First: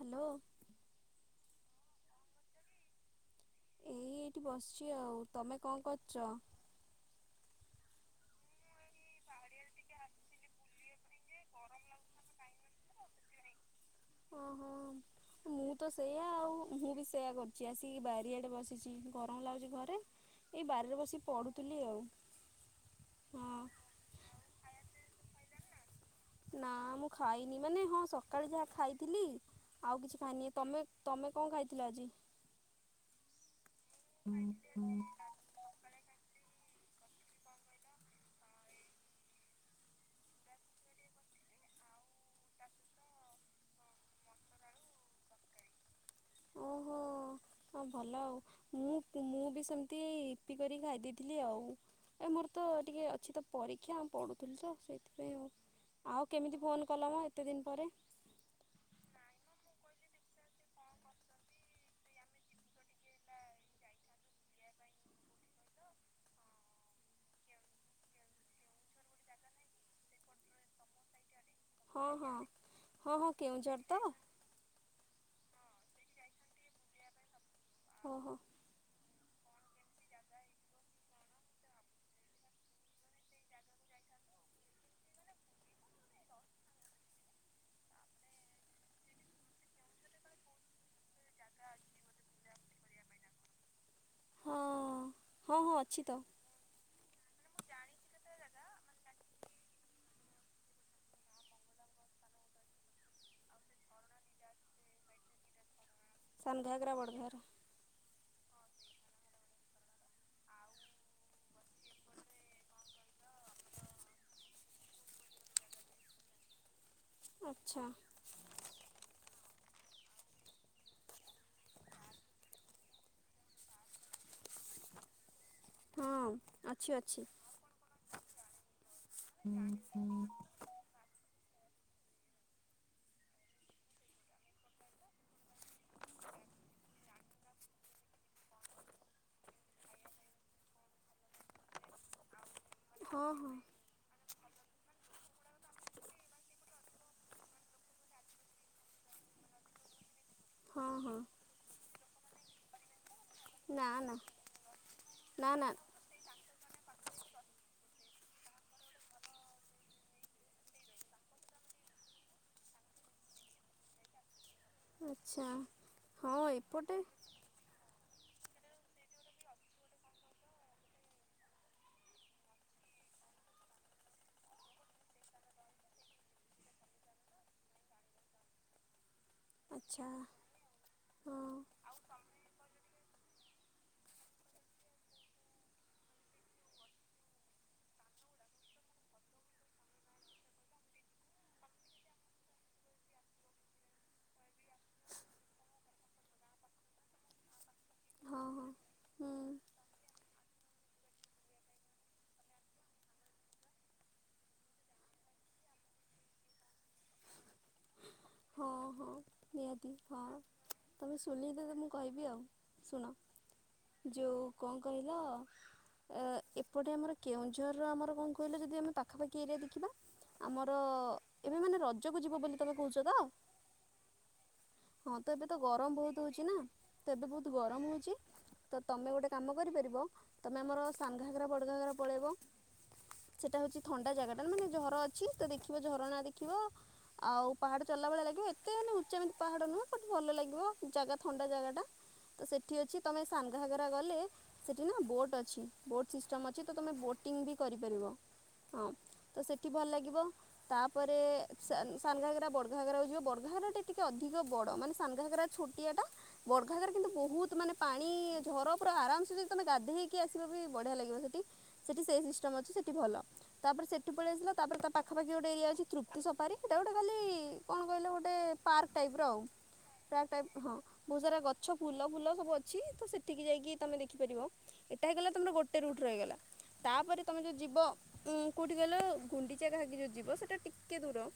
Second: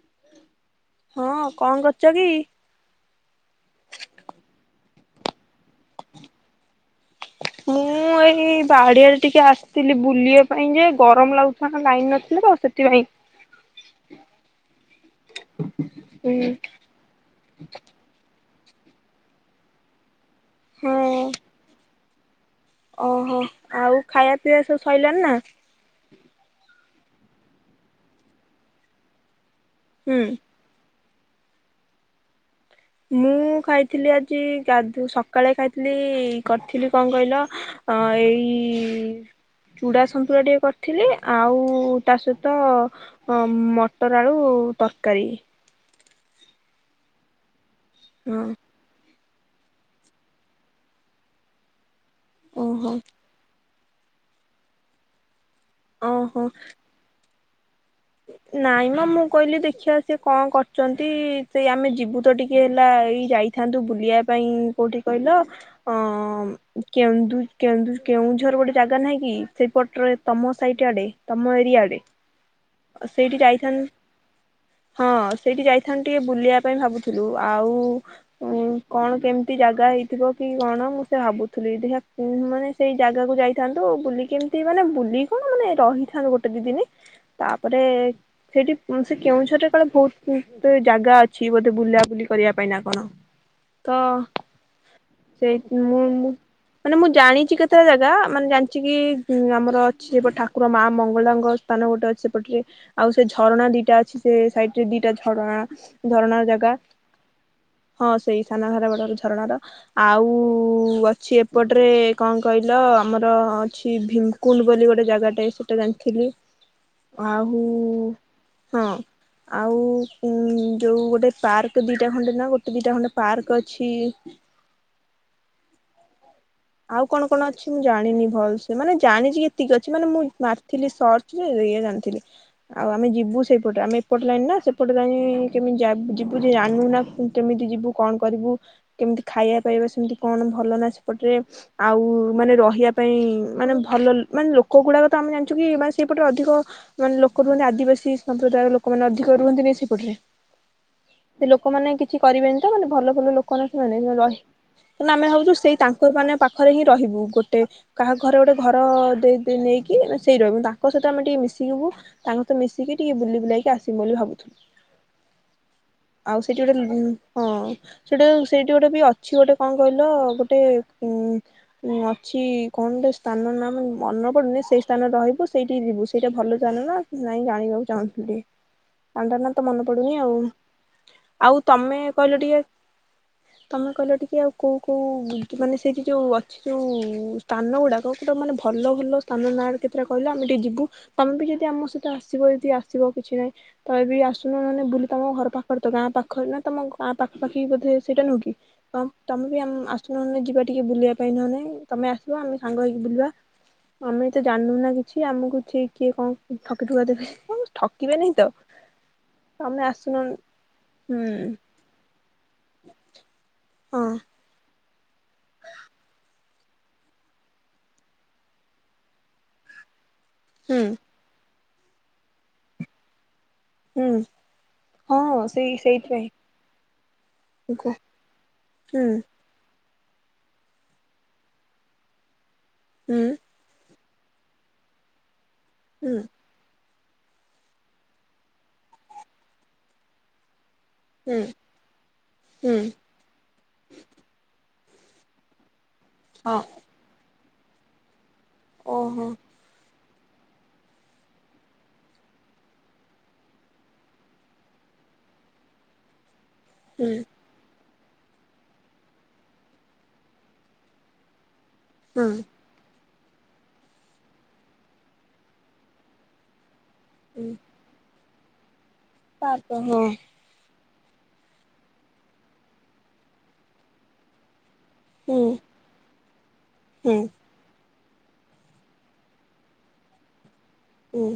Hello. ହଁ କଣ କରୁଚ କି? ଏଇ ଏଇଠି ବସିଛି ଆଉ ତମେ କଣ କରୁଚ? ମୁଁ ଏଇ ବାଡିଆରେ ଟିକେ ଆସିଥିଲି ବୁଲିଆ ନାଇଁ ଯେ ଗରମ ଲାଗୁଚି ଲାଇନ୍ ନଥିଲେ ତ ସେଥିପାଇଁ। ଓହୋ ମୁଁ ତ ସେଇୟା ହୁଁ ଆଉ ମୁଁ ବି ସେଇୟା କର ଚି ଆସି ବାରିଆଡ଼େ ବସିଛି ଗରମ ଲାଗୁଛି ଘରେ। ଏଇ ବାରିରେ ହଁ ବସିିକି ପଢୁଥିଲି ଆଉ। ଓହୋ ହଁ ଆଉ ଖାଇବା ପିଇବା ସବୁ ସରିଲଣିି ନା? ନା ମୁଁ ଖାଇନି ମାନେ ହଁ ସକାଳେ ଯାହା ଖାଇଥିଲି ଆଉ ହୁଁ କିଛି ଖାଇନି। ତମେ ତମେ କଣ ଖାଇଥିଲ ଆଜି? ମୁଁ ଖାଇଥିଲି ଆଜି ଗାଧୁ ସ ସକାଳେ ଖାଇଥିଲି କରିଥିଲି କଣ କହିଲ ଏଇ ଚୁଡ଼ା ସନ୍ତୁଳା ଟିକେ କରିଥିଲି ଆଉ ତା ସହିତ ଅ ମଟର ଆଳୁ ତରକାରୀ। ଓହୋ ହଁ ଭଲ ଆଉ। ହଁ ମୁଁ ମୁଁ ବି ସେମିତି ଇପି କରିକି ଖାଇ ଦେଇେଇଥିଲି ଆଉ। ଏ ମୋର ତ ଓହୋ ଟିକିଏ ଅଛି ତ ପରୀକ୍ଷା ଆ ପଢଡ଼ୁଥିଲି ତ ସେଇଥିପାଇଁ ଆଉ ଆଉ ଓହୋ କେମିତି ଫୋନ୍ କଲ ମ ଏତେ ଦିନ ପରେ। ନାଇଁ ମ ମୁଁ କହିଲି ଦେଖିବା ସିଏ କଣ କରୁଛନ୍ତି ସେଇ ଆମେ ଯିବୁ ତ ଟିକେ ହେଲା ଏଇ ଯାଇ ଥାନ୍ତୁ ବୁଲିବା ପାଇଁ କୋଉଠି କହିଲ ଅ କେନ୍ଦୁ କେନ୍ଦୁ କେଉଁଝର ଗୋଟେ ଜାଗା ନାହିଁ କି ସେଇପଟରେ? ତମ ସାଇଟ୍ ଆଡେ। ତମ ଏ ହଁ ହଁ ହଁ ହଁ କେଉଁଝର ଯାଇଥାନ୍ତୁ ତ? ହଁ ସେଇଠି ଯାଇଥାନ୍ତୁ ଟିକେ ବୁଲିବା ପାଇଁ ଭାବୁଥିଲୁ। ଆଉ ଓହୋ। ଉଁ କଣ କେମିତି ଜାଗା ହେଇଥିବ କି କଣ ମୁଁ ସେଇଆ ଭାବୁଥିଲି। ଦେଖିବା ଉଁ ମାନେ ସେଇ ଜାଗାକୁ ଯାଇଥାନ୍ତୁ ବୁଲିକି କେମିତି ମାନେ ବୁଲକି କଣ ମାନେ ରହିଥାନ୍ତୁ ଗୋଟେ ଦି ଦିନି। ତାପରେ ସେଇଠି ଉଁ ସେ କେଉଁଝରରେ କାଳେ ବହୁତ ଜାଗା ଅ ଅଛି ବୋଧେ ବୁଲାବୁଲି କରିବା ପାଇଁ ନା କଣ? ତ ହଁ ସେଇ ହଁ ହଁ ମୁଁ ଅଛି ତ? ମୁଁ ମାନେ ମୁଁ ଜାଣିଛି କେତେଟା ଜାଗା ମାନେ ଜାଣିଛି କି ଉଁ ଆମର ଅଛି ସେପଟେ ଠାକୁର ମା ମଙ୍ଗଳାଙ୍କ ସ୍ଥାନ ଗୋଟେ ଅଛି ସେପଟରେ ଆଉ ସେ ଝରଣା ଦିଟା ଅଛି ସେ ସାଇଡ଼ରେ ରେ ଦିଟା ଝରଣା। ଝରଣା ର ଜାଗା ସାନଘାଗରା ବଡ଼ଘାଗରା ହଁ ସେଇ ସାନଘାଗରା, ବଡଘାଗରା ଝରଣା ର ଆଉ ଅଛି ଏପଟରେ କଣ କହିଲ ଆମର ଅଛି ଭିମ୍ କୁଣ୍ଡ। ବୋଲି ଗୋଟେ ଜାଗାଟେ ସେଇଟା ଜାଣିଥିଲି। ଆହୁ ଆଚ୍ଛା ହଁ ଆଉ ଉଁ ଯୋଉ ଗୋଟେ ପାର୍କ ଦିଟା ଖଣ୍ଡେ ନା ଗୋଟେ ଦିଟା ଖଣ୍ଡେ ପାର୍କ ଅଛି। ହଁ। ଅଛି ଆଉ ଅଛି କଣ କଣ ଅଛି ମୁଁ ଜାଣିନି ଭଲ ସେ ମାନେ ଜାଣିଛି ଏତିକି ଅଛି ମାନେ ମୁଁ ମାର୍କ ଥିଲି ସର୍ଚରେ ଏଇଆ ଜାଣିଥିଲି। ଆଉ ଆମେ ଯିବୁ ସେଇପଟରେ ଆମେ ଏପଟ ଲାଇନ୍ ନା ସେପଟ ଲାଇନ୍ କେମିତି ଯାବ୍ ଯିବୁ ଜାଣିନା ନା କେମିତି ଯିବୁ। କଣ କରିବୁ କେମିତି ଖାଇବା ପାଇବା ସେମିତି କଣ ଭଲ ନା ସେପଟରେ ଆଉ ମାନେ ରହିବା ପାଇଁ ହଁ ହଁ ମାନେ ଭଲ ଲୋ ମାନେ ଲୋକ ଗୁଡ଼ାକ ତ ଆମେ ଜାଣିଛୁ କି ମାନେ ସେଇପଟେ ଅଧିକ ମାନେ ଲୋକ ରୁହନ୍ତି ଆଦିବାସୀ ସମ୍ପ୍ରଦାୟର ଲୋକମାନେ ଅଧିକ ରୁହନ୍ତିନି ସେପଟରେ? ହଁ ହଁ ସେ ଲୋକମାନେ କିଛି କରିବେନି ତ ମାନେ ଭଲ ଭଲ ଲୋକ। [inaudible] ନା ନା କିନ୍ତୁ ଆମେ ନା ଭାବୁଛୁ ନା ସେଇ ତାଙ୍କ ମାନେ ପାଖରେ ହିଁ ରହିବୁ ଗୋଟେ କାହା ଘରେ ଗୋଟେ ଘର ଦେଇ-ଦେଇ ନେଇକି ଆମେ ସେଇ ରହିବୁ ତାଙ୍କ ସହିତ ଆମେ ଟିକେ ମିଶିବୁ। ତାଙ୍କ ସହିତ ମିଶିକି ଟିକେ ବୁଲି ବୁଲାକି ଆସିମୁ ବୋଲି ଭାବୁଥିଲୁ। ଆଚ୍ଛା ହଁ ଆଉ ସେଠି ଗୋଟେ ଏପଟେ ଉଁ ହଁ। ସେଟି ସେଇଠି ଗୋଟେ ବି ଅଛି ଗୋଟେ କଣ କହିଲ ଗୋଟେ ଉଁ ଉଁ ଅଛି କଣଟେ ସ୍ଥାନ ନା ମୁଁ ମନପଡ଼ୁନି ସେଇ ସ୍ଥାନ ରହିବୁ ସେଇଠିକି ଯିବୁ ସେଇଟା ଭଲ ସ୍ଥାନ ନା। ନାଇଁ ଜାଣିବାକୁ ଚାହୁଁଥିଲି କଣ୍ଡ ନା ତ ମନେ ଆଚ୍ଛା ପଡୁନି ଆଉ ହଁ ଆଉ ତମେ କହିଲ ଟିକେ ତମେ କହିଲ ଟିକେ ଆଉ କୋଉ କୋଉ [inaudible] ମାନେ ସେଇଠି ଯୋଉ ଅଛି ଯୋଉ ସ୍ଥାନ ଗୁଡ଼ାକ ପୁରା ମାନେ ଭଲ ଭଲ ସ୍ଥାନ ନାଁ କେତେଟା କହିଲ ଆମେ ଟିକେ ଯିବୁ। ତମେ ବି ଯଦି ଆମ ସହିତ ଆସିବ ଯଦି ଆସିବ କିଛି ନାହିଁ। ତମେ ବି ଆସୁନ ନହେ ବୁଲି ତମ ଘର ପାଖରେ ତ ଗାଁ ପାଖରେ ନା ତମ ଗାଁ ପାଖା ପାଖି ବୋଧେ ସେଇଟା ହଁ ନୁହେଁ ହଁ। ସେଟା। ଅମ୍ ହୁଁ ତମେ ବି ଆମ ଆସୁନହ ଯିବା ଟିକେ ବୁଲିବା ପାଇଁ ନହେନେ ତମେ ଆସିବ ଆମେ ସାଙ୍ଗ ହେଇକି ବୁଲିବା। ଆମେ ତ ଜାଣୁ ନା କିଛି ଆମକୁ ସେଠି କିଏ କଣ ଠକି ଠୁକା ଦେବେ ଅଁ ଠକିବେନି। ହଁ ହଁ ନିହାତି ହଁ। ତମେ ହୁଁ ଶୁଣିଲେ ତ ମୁଁ କହିବି ଆଉ ଶୁଣ ହଁ ଯୋଉ କଣ କହିଲ ଏ ଏପଟେ ଆମର କେଉଁଝରର ଆମର କଣ କହିଲ ଯଦି ଆମେ ପାଖାପାଖି ଏରିଆ ଦେଖିବା। ଆମର ହୁଁ ଏବେ ମାନେ ରଜକୁ ଯିବ ବୋଲି ତମେ କହୁଚ ତ? ହୁଁ। ହଁ ତ ଏବେ ତ ସେଇ ଗରମ ବହୁତ ସେଇଥିପାଇଁ ହଉଛିି ନା ତ ଏବେ ବହୁତ ଗରମ କୁହ ହଉଛି। ତ ତମେ ଗୋଟେ କାମ କରିପାରିବ ତମେ ଆମର ସାନଘାଗରା, ବଡ଼ଘାଗରା ପଳେଇବ। ହୁଁ। ସେଟା ହଉଛି ଥଣ୍ଡା ଜାଗାଟା ମାନେ ଝର ଅଛି ତ ଦେଖିବ ଝରଣା ଦେଖିବ ଆଉ ପାହାଡ଼ ଚଢ଼ିଲା ଭଳିଆ ଲାଗିବ ଏତେ ମାନେ ଉଚ୍ଚମିତି ପାହାଡ଼ ନୁହଁ ବଟ୍ ଭଲ ଲାଗିବ। ଜାଗା ଥଣ୍ଡା ଜାଗାଟା ତ ସେଠି ଅଛି। ତମେ ସାନଘାଗରା ଗଲେ ସେଠି ନୁହଁ ବୋଟ ଅଛି, ବୋଟ ସିଷ୍ଟମ ଅଛି ତ ତମେ ବୋଟ ଟିଂ କରି ପାରିବ ହଁ ତ ସେ ଭଲ ଲାଗିବ ତାପରେ ସା ସାନଘାଗରା ବରଘାଘରା ଯିବ ବଡ଼ଘରା ଟା ଟିକେ ଅଧିକ ବଡ ମାନେ ସାାନଘାଗରା ଛୋଟିଆ ଟା ବଡ଼ଘାଗରେ କିନ୍ତୁ ବହୁତ ତ ମାନେ ପାଣି ଝର ପୁରା ଆରାମସ ଯଦି ତମେ ଗାଧେଇ ହେଇକି ଆସିବ ବି ବଢିଆ ଲାଗିବ ସେଠି। ସେଠି ସେଇ ସିଷ୍ଟମ ଅଛି ସେଠି ଭଲ। ତାପରେ ସେଠ ପଳେଇ ଆସିଲ ତାପରେ ତା ପାଖପାଖି ଗୋଟେ ଏରିଆ ଅଛି ତୃପ୍ତି ସପାରୀ ଏଟ ଗଟ ଖାଲି କଣ କହିଲ ଗୋଟେ ପାର୍କ ଟାଇପ ର ଆଉ ହଁ ହୁଁ ହଁ ବହୁତ ସାରା ଗଛ ଫୁଲ ଫୁଲ ସବୁ ଅଛି ତ ସେଠିକି ଯାଇକି ତୁମେ ଦେଖିପାରିବ। ଏଇଟା ହେଇଗଲା ତମର ଗୋଟେ ରୁଟ ର ହେଇଗଲା ହୁଁ ତାପରେ ତମେ ଯ ଯିବ କୋଉଠି କହିଲ ଗୁଣ୍ଡିଚାଗାକି ଯୋଉ ଯିବ ସେଟା ଟିକେ ଦୂର। ହୁଁ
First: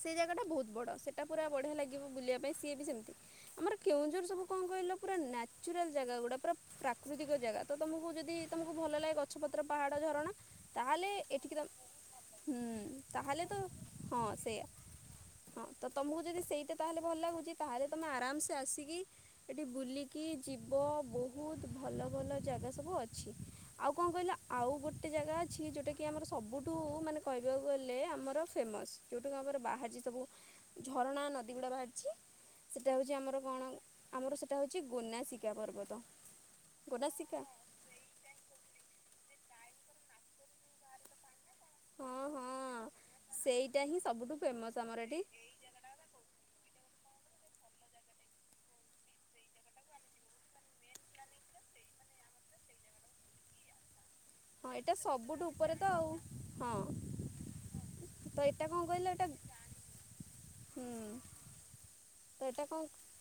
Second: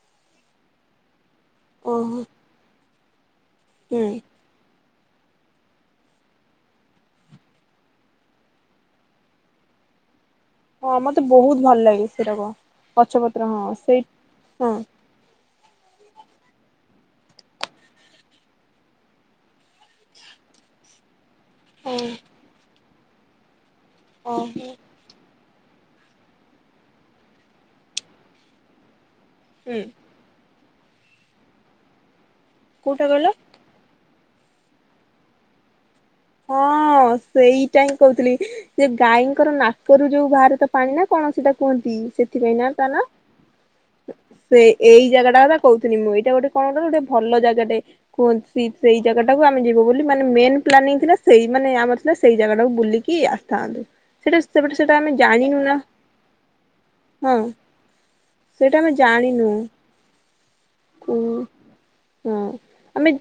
ସେ ଜାଗାଟା ବହୁତ ବଡ଼ ସେଇଟା ପୁରା ବଢ଼ିଆ ଲାଗିବ ଓହୋ ବୁଲିବା ପାଇଁ ସିଏ ବି ସେମିତି ଆମର ହୁଁ କେଉଁଝର ସବୁ କଣ କହିଲା ପୁରା ନ୍ୟଚୁରାଲ ଜାଗା ଗୁଡା ପୁରା ପ୍ରାକୃତିକ ଜାଗା ତ ତମକୁ ଯଦି ତମକୁ ଭଲ ଲାଗେ ଗଛ ପତ୍ର ପାହାଡ ଝରଣା ତା ହଁ ହେଲେ ମତେ ଏଠିକ ବହୁତ ତ ଭଲ ଲାଗେ ସେରାକ ହୁଁ ଗଛ ପତ୍ର ତାହେଲେ ତ ହଁ ସେଇ ହଁ ସେଇଆ ହଁ ତ ତମକୁ ଯଦି ସେଇତା ତାହେଲେ ଭଲ ଲାଗୁଛି ତାହେଲେ ତମେ ଆରାମସେ ଆସିକି ଏଠି ବୁଲିକି ଯିବ ବ ବହୁତ ହଁ ଭଲ ଭଲ ଜାଗା ସବୁ ଅଛି ଆଉ କଣ କହିଲା ଓହୋ ଆଉ ଗୋଟେ ଗୋଟେ ଜାଗା ଅଛି ଯୋଉଟା କିି ଆମର ସବୁଠୁ ମାନେ କହିବାକୁ ଗଲେ ଆମର ଫେମସ ଯୋଉଠୁ ହୁଁ ବାହାରିଛି ସବୁ ଝରଣା ନଦୀ ଗୁଡ଼ା ବାହାରିଛି ସେଇଟା କୋଉଟା ହେଉଛି କହିଲ ଆମର କଣ ଆମର ସେଇଟା ହଉଛି ଗନାସିକା ପର୍ବତ ହଁ ଗୋନାସିକା ସେଇଟା ହିଁ କହୁଥିଲି ଯେ ଗାଈଙ୍କର ନାକରୁ ଯୋଉ ବାହାରେ ତା ପାଣି ନା କଣସିଟା କୁହନ୍ତି ହଁ ସେଥିପାଇଁ ନା ହଁ। ତା ନା ସେଇଟା ହିଁ ସବୁଠୁ ସେ ଫେମସ୍ ଆମର ଏଇ ଏଠି ଜାଗା ଟା କହୁଥିଲି ମୁଁ ଏଇଟା ଗୋଟେ କଣ ଗୋଟେ ଭଲ ଜାଗାଟେ କୁହନ୍ତି ସେଇ ଜାଗା ଟାକୁ ଆମେ ଯିବୁ ବୋଲି ମାନେ ମେନ ପ୍ଲାନିଂ ଥିଲା ସେଇ ମାନେ ଆମର ଥିଲା ସେଇ ଜାଗା ଟାକୁ ବୁଲିକି ଆସିଥାନ୍ତୁ ସେଟା ହଁ ସେପଟେ ସେଟା ଏଇଟା ଆମେ ସବୁଠୁ ଜାଣିନୁ ନା ଉପରେ ତ ଆଉ ହଁ ହଁ ତ ଏଟା ସେଇଟା କ ଆମେ କହିଲ ଏଟା ଜାଣିନୁ ହୁଁ। କୁ ହଁ ତ ଏଇଟା କଣ ଆମେ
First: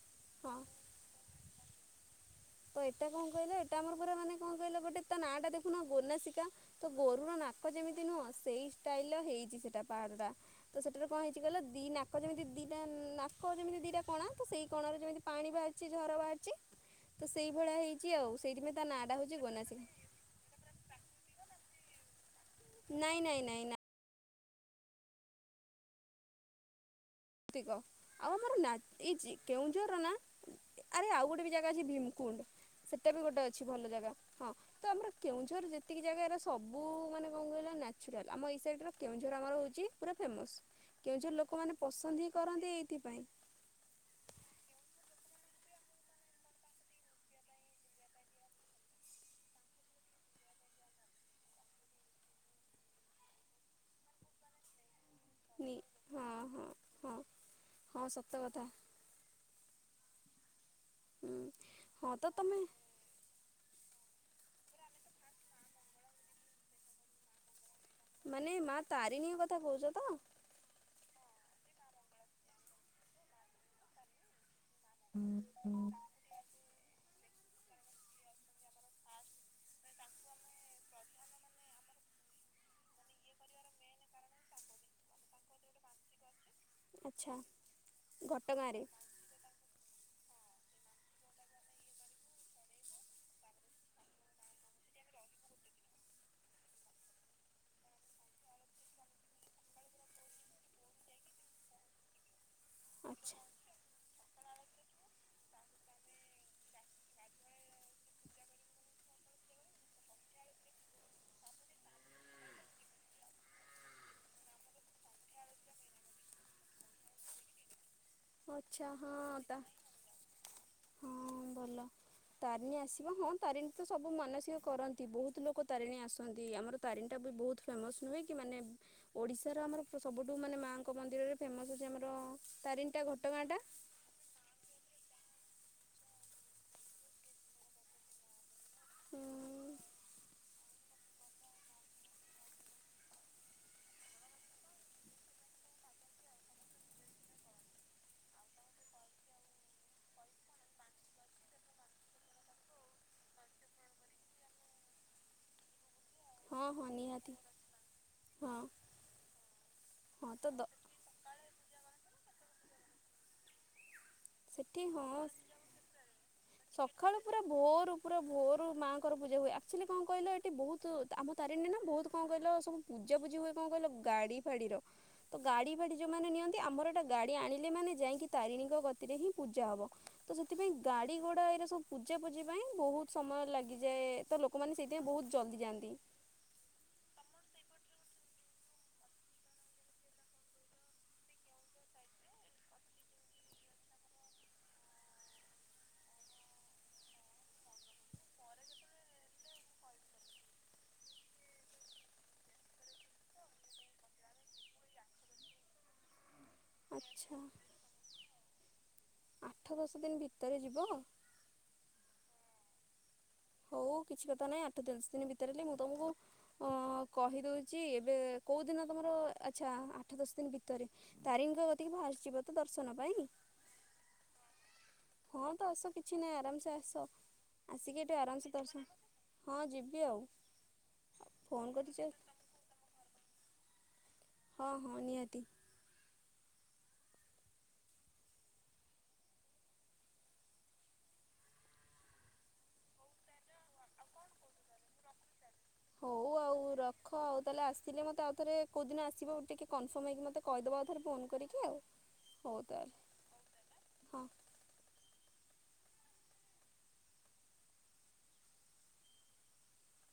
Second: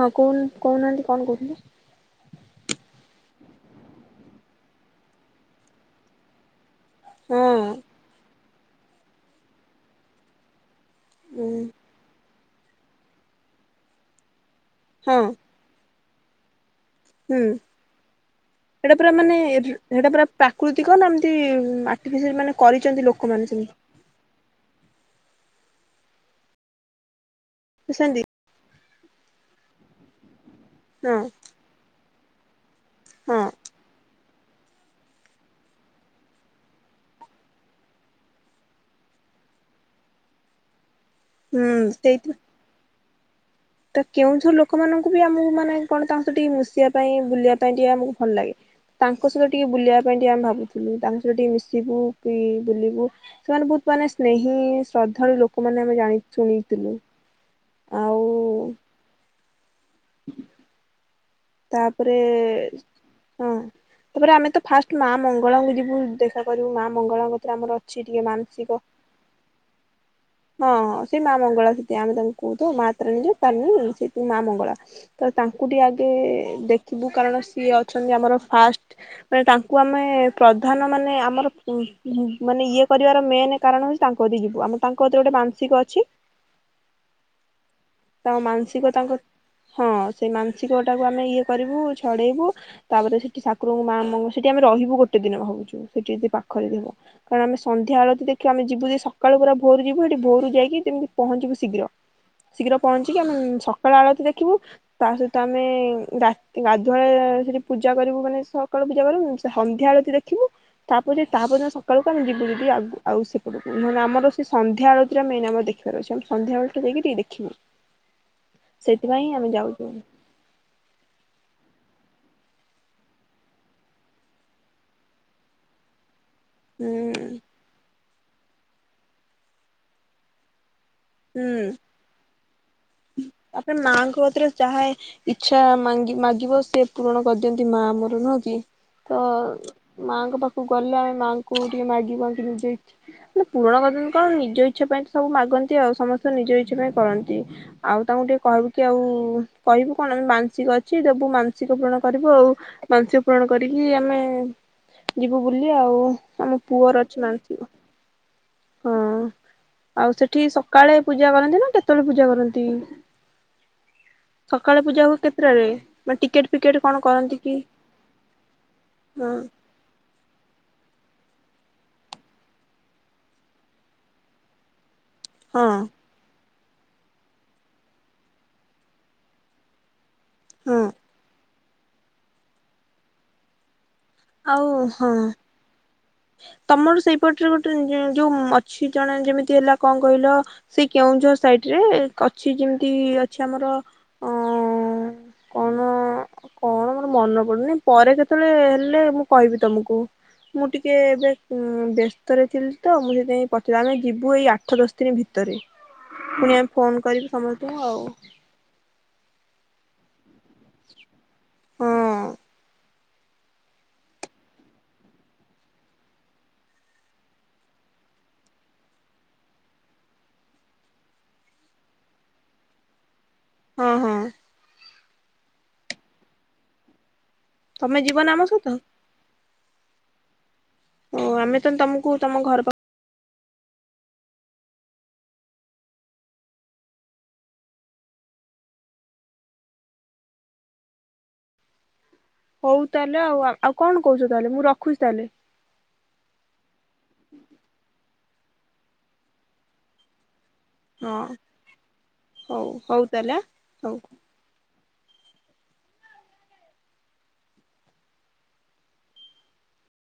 ହଁ କ କହୁନାହାନ୍ତି କଣ କହୁଥିଲେ ତ ଏଇଟା କଣ କହିଲ ଏଟା ଆମର ପୁରା ମାନେ କଣ କହିଲ ଗଟେ ତା ନାଁ ଟା ଦେଖୁନ ଗନାସିକା ତ ଗୋରୁର ହଁ ନାକ ଯେମିତି ନୁହଁ ସେଇ ଷ୍ଟାଇଲ୍ ର ହେଇଛି ସେଇଟା ପାହାଡ଼ଟା ତ ସେଠାରେ କଣ ହେଇଛି କହିଲ ଦିଇ ନାକ ଯେମିତି ଦିଇଟା ନାକ ଯେମିତି ଦିଇଟା କଣା ତ ସେହି କୋଣରେ ହଁ ଯେମିତି ପାଣି ବାହାରିଛି ଝର ବାହାରିଛି। ତ ହୁଁ ସେଇଭଳିଆ ହେଇଛି ଆଉ ସେଇଥିପାଇଁ ତା ସେଟା ପରା ନାଁଟା ହେଉଛି ମାନେ ଗୋନାସିକା ସେଟା ପରା ପ୍ରାକୃତିକ ନା ଏମତି ଆଟିଫିସିଆଲ ମାନେ କରିଛନ୍ତି ନାଇଁ ନାଇଁ ଲୋକମାନେ ନାଇଁ ନାଇଁ ସେମତି। ତିକ ବୁଝୁଛନ୍ତି ଆଉ ଆମର ନା ଏ କେଉଁଝର ନା ଆରେ ହଁ ଆଉ ଗୋଟେ ବି ଅଛି ଭୀମକୁଣ୍ଡ ସେଟା ବି ହଁ ଗୋଟେ ଅଛି ଭଲ ଜାଗା ହଁ ତ ଆମର କେଉଁଝର ଯେତିକି ଜାଗା ହେରା ସବୁ ମାନେ କଣ କହିଲ ନ୍ୟାଚୁରାଲ୍ ଆମ ଏଇ ସାଇଡ଼ର କେଉଁଝର ଆମର ହେଉଛି ପୁରା ଫେମସ୍ କେଉଁଝଉଁ ହୁଁ ଲୋକମାନେ ପସନ୍ଦ ସେଇଥି ହିଁ କରନ୍ତି ଏଇଥିପାଇଁ। ତ କେଉଁଝର ଲୋକମାନଙ୍କୁ ବି ଆମକୁ ମାନେ କଣ ତାଙ୍କ ସହିତ ଟିକେ ମିଶିବା ପାଇଁ ବୁଲିବା ପାଇଁ ଟିକେ ଆମକୁ ଭଲ ଲାଗେ। ତାଙ୍କ ସହିତ ଟିକେ ବୁଲିବା ପାଇଁ ଟିକେ ଆମେ ଭାବୁଥିଲୁ ତାଙ୍କ ସହିତ ଟିକେ ମିଶିବୁ କି ବୁଲିବୁ। ସେମାନେ ବହୁତ ମାନେ ସ୍ନେହୀ ଶ୍ରଦ୍ଧାଳୁ ନି ଲୋକମାନେ ଆମେ ଜାଣି ହଁ ହଁ ଶୁଣିଥିଲୁ। ହଁ। ହଁ ଆଉ ସତ କଥା। [unintelligible] ହୁଁ। ହଁ ତାପରେ ତ ତମେ ହଁ ତାପରେ ଆମେ ତ ଫାଷ୍ଟ ମା ମଙ୍ଗଳାଙ୍କୁ ଯିବୁ ଦେଖା କରିବୁ ମା ମଙ୍ଗଳାଙ୍କରେ ଆମର ଅଛି ଟିକେ ମାନେ ମାନସିକ ମା ତାରିଣୀ କଥା କହୁଛ ତ? ହଁ ହଁ ସେ ମା ମଙ୍ଗଳା ସେଥି ଆମେ ତାମଙ୍କୁ କହୁଥ ମା ତାରଣୀ ଯ ମା ମଙ୍ଗଳା ତ ତାଙ୍କୁ ଟିକ ଆଗେ ଦେଖିବୁ କାରଣ ସିଏ ଅଛନ୍ତି ଆମର ଫାଷ୍ଟ ମାନେ ତାଙ୍କୁ ଆମେ ପ୍ରଧାନ ମାନେ ଆମର ମାନେ ଇଏ କରିବାର ମେନ କାରଣ ହଉଛି ତାଙ୍କ ଅତି ଯିବୁ ଆମ ତାଙ୍କତିରେ ଗୋଟେ ମାନସିକ ଅଛି। ଆଚ୍ଛା ତାଙ୍କ ଘଟଗାଁରେ ମାନସିକ ତାଙ୍କ ହଁ ସେଇ ଛିିକଟାକୁ ଆମେ ଇଏ କରିବୁ ଛଡ଼େଇବୁ। ତାପରେ ସେଠିଠାକୁରଙ୍କୁ ମା ମଙ୍ଗଙ୍କୁ ସେଠି ଆମେ ରହିବୁ ଗୋଟେ ଦିନ ଭାବୁ ସେଠି ଯଦି ପାଖରେ ଯିବ। କାରଣ ଆମେ ସନ୍ଧ୍ୟାଳେ ଯେଦି ଦେଖିବା ଆମେ ଯିବୁଯେ ସଖାଳୁ ପୁରା ଭୋରୁ ଯିବୁ ହେଟି ଭୋରୁ ଯାଇକି ଯେମିତି ପହଞ୍ଚିବୁ ଶୀଘ୍ର। ଶୀଘ୍ର ପହଞ୍ଚିକି ଆମେ ଆଚ୍ଛା। ସକାଳ ଆଳତି ଦେଖିବୁ ତା ସହି ତ ଆମେ ରା ଗାଧୁଆଳେ ସେଠି ପୂଜା କରିବୁ ମାନେ ସକାଳୁ ପୂଜା କରୁମୁ ସନ୍ଧ୍ୟା ଆଳତିୀ ଦେଖିବୁ। ତାପରେ ତାପରଦିନ ସକାଳକୁ ଆମେ ଯିବୁ ଯଦି ଆ ଆଉ ସେପଟକୁ ନହେନେ ଆମର ସେ ସନ୍ଧ୍ୟା ଆଳତୀରେ ମେନ୍ ଆମର ଦେ ଫେରେ ସବୁ ସନ୍ଧ୍ୟାବେଳଠୁ ଯାଇକି ଟିକେ ଦେଖିବୁ ଆଚ୍ଛା ହଁ ସେଥିପାଇଁ ଆମେ ତା ଯାଉଚୁ। ହଁ ଭଲ। ତାରିଣୀ ଆସିବ ହଁ ତାରିଣୀତ ସବୁ ମାନସିକ କରନ୍ତି ବହୁତ୍ ଲୋକ ତାରିଣୀ ଆସ ଆସନ୍ତି ଆମର ହୁଁ ତାରିଣଟାବି ବହୁତ୍ ଫେମସ୍ ନୁହେଁକି ମାନେ ଓଡ଼ିଶାର ଆମର ସବୁଠୁ ମାନେ ମାଁଙ୍କ ମନ୍ଦିରରେ ହୁଁ। ଫେମସ୍ ହୋଉଚି ଆମର ତାରିନୀ। ତାପରେ ମାଁଙ୍କ କତିରେ ଯାହାେ ଇଚ୍ଛା ମାଙ୍ଗି ମାଗିବ ସେପୂରଣ କରିଦିଅନ୍ତି ମା ଆମର ନୁହଁକି। ତ ମାଁଙ୍କ ପାଖକୁ ଗଲେ ଆମେ ମାଆଙ୍କୁ ଟିକେ ମାଗି ଆଙ୍କିଯେଇଛୁ। ମାନେ ପୁରଣ କରିଦିଅନ୍ତି କଣ ନିଜ ଇଚ୍ଛା ପାଇଁତ ସବୁ ମାଗନ୍ତି ଆଉ ସମସ୍ତେ ନିଜ ଇଚ୍ଛା ପାଇଁ କରନ୍ତି। ଆଉ ତାଙ୍କୁ ଟିକେ କହିବୁକି ଆଉ କହିବୁ କଣ ଆମେ ମାନସିକ ଅଛି ଦବୁ ମାନସିକ ପୂରଣ କରିବୁ ଆଉ। ମାନସିକ ପୂରଣ କରିକି ଆମେ ଯିବୁ ବୁଲି ଆଉ। ଆମ ହଁ ହଁ ପୁଅର ଅଛି ନିହାତି ମାନସିକ। ହଁ ଆଉ ହଁ ସେଠି ତ ଦ ସକାଳେ ପୂଜା କରନ୍ତିନା କେତେବେଳେ ପୂଜା କରନ୍ତି? [inaudible] ସେଠି ହଁ ପୂଜା ହୁଏ କେତେଟାରେ ମାନେ ଟିକେଟ ଫିକେଟ କଣ ସକାଳୁ କରନ୍ତି ପୁରା କି ଭୋରୁ ପୁରା ଭୋରୁ ମାଙ୍କର ହଁ ପୂଜା ହୁଏ ଆ ଆକ୍ଚୁଲି କଣ କହିଲ ଏଠି ବହୁତ୍ ଆମ ତାରିଣୀରେନା ବହୁତ୍ କଣ କଇଲ ସବୁ ପୂଜାପୁଜି ହୁଏ କଣ କହିଲ ଗାଡ଼ି ଫାଡ଼ିର। ହଁ ତଗାଡ଼ି ଫାଡ଼ି ଯୋଉମାନେ ନିଅନ୍ତି ଆମର ଏଟା ଗାଡ଼ି ଆଣିଲେ ମାନେ ଯାଇକି ତାରିଣୀଙ୍କ କତିରେହିଁ ପୂଜା ହବ। ତ ସେଥିପାଇଁ ହଁ ଗାଡ଼ି ଘୋଡ଼ା ଏରା ସବୁ ପୂଜାପୂଜି ପାଇଁ ବହୁତ୍ ସମୟ ଲାଗିଯାଏ। ଆଉ ହଁ। ମିତି ଯାଆନ୍ତି। ତମର ସେଇପଟରେ ଗୋଟେ ଯୋଉ ଅଛି ଜଣେ ଯେମିତି ହେଲା କଣ କହିଲ ସେଇ କେଉଁଝର ସାଇଟିରେ ଅଛି ଯେମିତି ଅଛି ଆମର ଅଁ କୋଉନ କଣ ମୋର ମନେ ପଡ଼ୁନି ପରେ କେତେବେଳେ ହେଲେ ମୁଁ କହିବି ତମକୁ ମୁଁ ଟି ଟିକେ ଏବେ ବ୍ୟସ୍ତରେ ଥିଲିତ ମୁଁ ସେଥିପାଇଁ ପଚାରି ଆମେ ଯିବୁ ଏଇ ଆଠ ଦଶ ଦିନି ଭିତରେ। ପୁଣି ଆମେ ଫୋନ୍ କରିବୁ ଆଚ୍ଛା ସମସ୍ତେ ଆଉ। ଆଠ ଦଶ ଦିନି ଭିତରେ ଯିବ? ହଁ। ହଉ କିଛି କଥା ନାହିଁ ଆଠ ଦଶ ଦିନ ଭିତରେ ହେଲେ ମୁଁ ତମକୁ ହଁ କହିଦଉଚି ଏବେ କେଉଁଦିନ ତମର ଆଚ୍ଛା ଆଠ ଦଶ ଦିନି ଭିତରେ। ତାରିଣୀଙ୍କ କତିକି ଫାଷ୍ଟେ ଯିବତ ଦର୍ଶନ ପାଇଁ। ହଁ ହଁ। ହଁ ତ ଆସ କିଛି ନାହିଁ ଆରାମସେ ଆସ ତମେ ଆସିକି ଏଠୁ ଯିବନା ଆମ ଆରାମସେ ସହିତ ଦର୍ସ ହଁ ଯିବି ଆଉ। ଓ ଫୋନ୍ ଆମେତ କରିଛ ତମକୁ ତମ ଘର ପାଖ ହଁ ହଁ ନିହାତି। ହଉ ତାହେଲେ ଆଉ ଆଉ କଣ କହୁଚ ତାହେଲେ ମୁଁ ରଖୁଚି ତାହେଲେ। ହଉ ଆଉ ରଖ ଆଉ ତାହେଲେ ଆସିଲେ ମୋତେ ଆଉ ଥରେ କଉଦିନ ଆସିବ ଟିକେ କନଫର୍ମ ହେଇକି ମତେ କହିଦବ ଆ ଥରେ ହଁ ଫୋନ୍ କରିକି ଆଉ ହଉ ତାହେଲେ ହଁ।